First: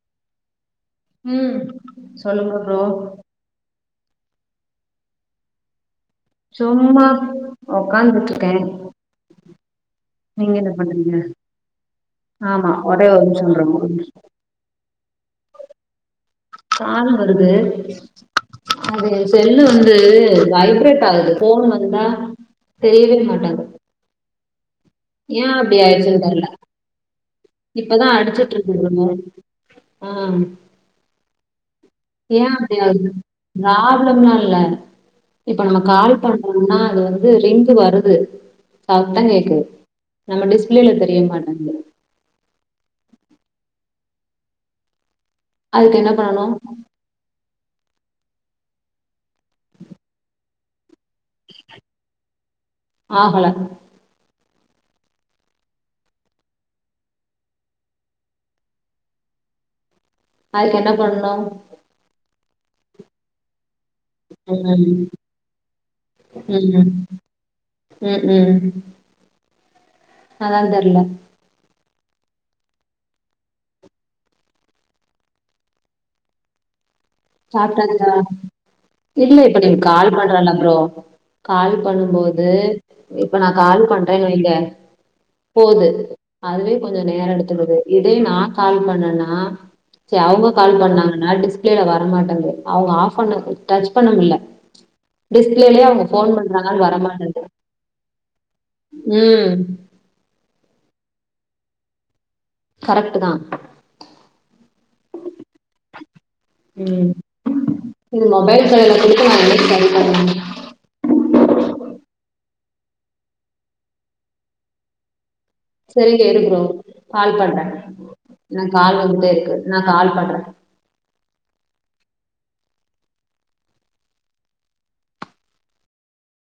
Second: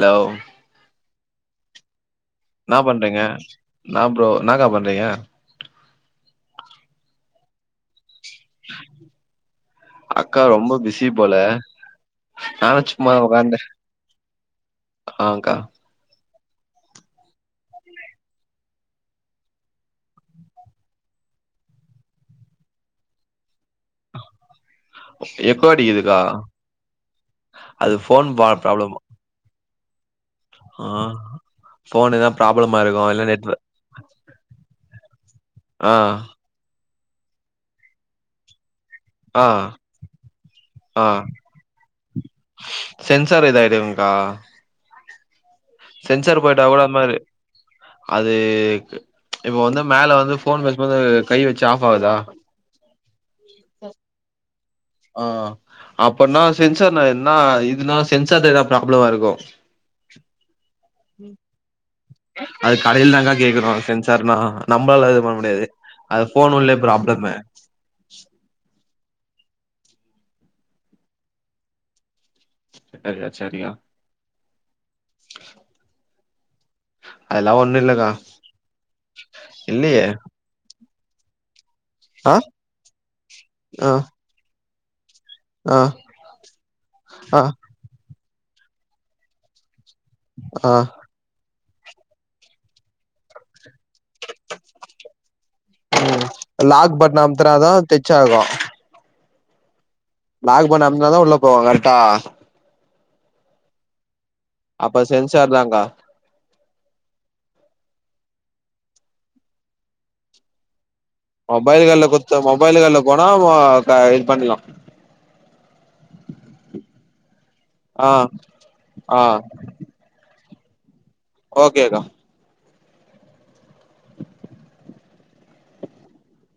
லௌ ம் சொல்லுங்க னா ப்ரோ பண்றிங்க நா ப்ரோ என்னாக்கா பண்றீங்க சும்மா உக்காந்துட்ருக்கே அக்கா நீங்க ரொம்ப என்ன பிஸி பண்றீங்க போல ஆமா நானு ஒரே சும்மா ஒரு நிம்ஷம் உக்காந்தே ப்ரோ ம் ஆங்க்கா கால் வருது அது செல்லு வந்து வைப்ரேட் ஆகுது ஃபோனு வந்தா தெரியவே மாட்டாங்க ஏ எக்கோ அப்டி அடிக்குதுக்கா ஆயிர்ச்சின் தெர்ல அது இப்பதா ஃபோன் பா அடைச்சிட் இருந்தது மோம் ஆ ஹா ஏ அப்டியாகுது லாப்ளம்லா இல்ல இப்ப நம்ம ஆ கால் பண் ஹா அது வந்து ரிங்கு வருது சாப்ட்டா ஆ கேக்கு நம்ம டிஸ்ப்ளேல ஆ தெரிய மாட்டங்கு சென்சார் இதாய்தேவ்வுன்கா அதுக்கு என்ன சென்சார் பண்ணனு போய்ட்டா கூட அந் மாரி அது இக்கு இப்ப வந்து மேல வந்து ஃபோன் பேஸ்போது கை வச்சு ஆஃப் ஆவுதா ஆஹல அஆ அப்பனா சென்சார்ன என்னா இதுனா சென்சார்தேதா ப்ராப்ளமா இருக்கு அதுக் என்ன பண்ணனு அது கடையில் தாங்க்கா கேக்குறோ சென்ஸ் தர்னா ம் நம்மளால இது பண்ண முடியாது அது ஃபோன் உள்ளே ப்ராப்ளம்மு உம் உம் அதாது தெர்ல இட்டாரியா சரியா அதெல்லா ஒண்ணு இல்லக்கா சாப்டாச்சா இல்லே இப்ப நீங் இல்லையே கால் பண்றல ப்ரோ கால் பண்ணும் ஆ போது இப்ப நா கால் ஆ பண்றே வைங்க ஆ போது அதுவே கொஞ்ச நேர ஆ எடுத்துக்குது இதேய் நா கால் பண்ணனா சே அவங்க ஆ கால் பண்ணாங்னா டிஸ்பிளேல வர மாட்டன்து அவ்ங்க ஆஃப் பண்ண டச் பண்ண முல்ல டிஸ்ப்ளேலியே அவங்க ம் ஃபோன் பண்றாங்கு அது லாக் பட்டன் வரமாட்டுது அமுத்துனாதா டச் ஆகு உம் லாக் பண்ண அம்னாதா உள்ள போவாங்க அர்ட்டா கரக்ட்டு தா அப்ப சென்சார் தாங்கா உம் இது மொபைல் கடைல குடுத்தா மா நா நெக்ஸ்ட்டு டைம் பண்றது மொபைல்கள்ல கொத்து மொபைல்கள்ல போனா வா கா இது பண்லா சரிங்க இருக்குறோம் கால் பண்றே ஆ நா கால் ஆ வந்துட்டே இருக்கு நா கால் பண்ற ஓகேக்கா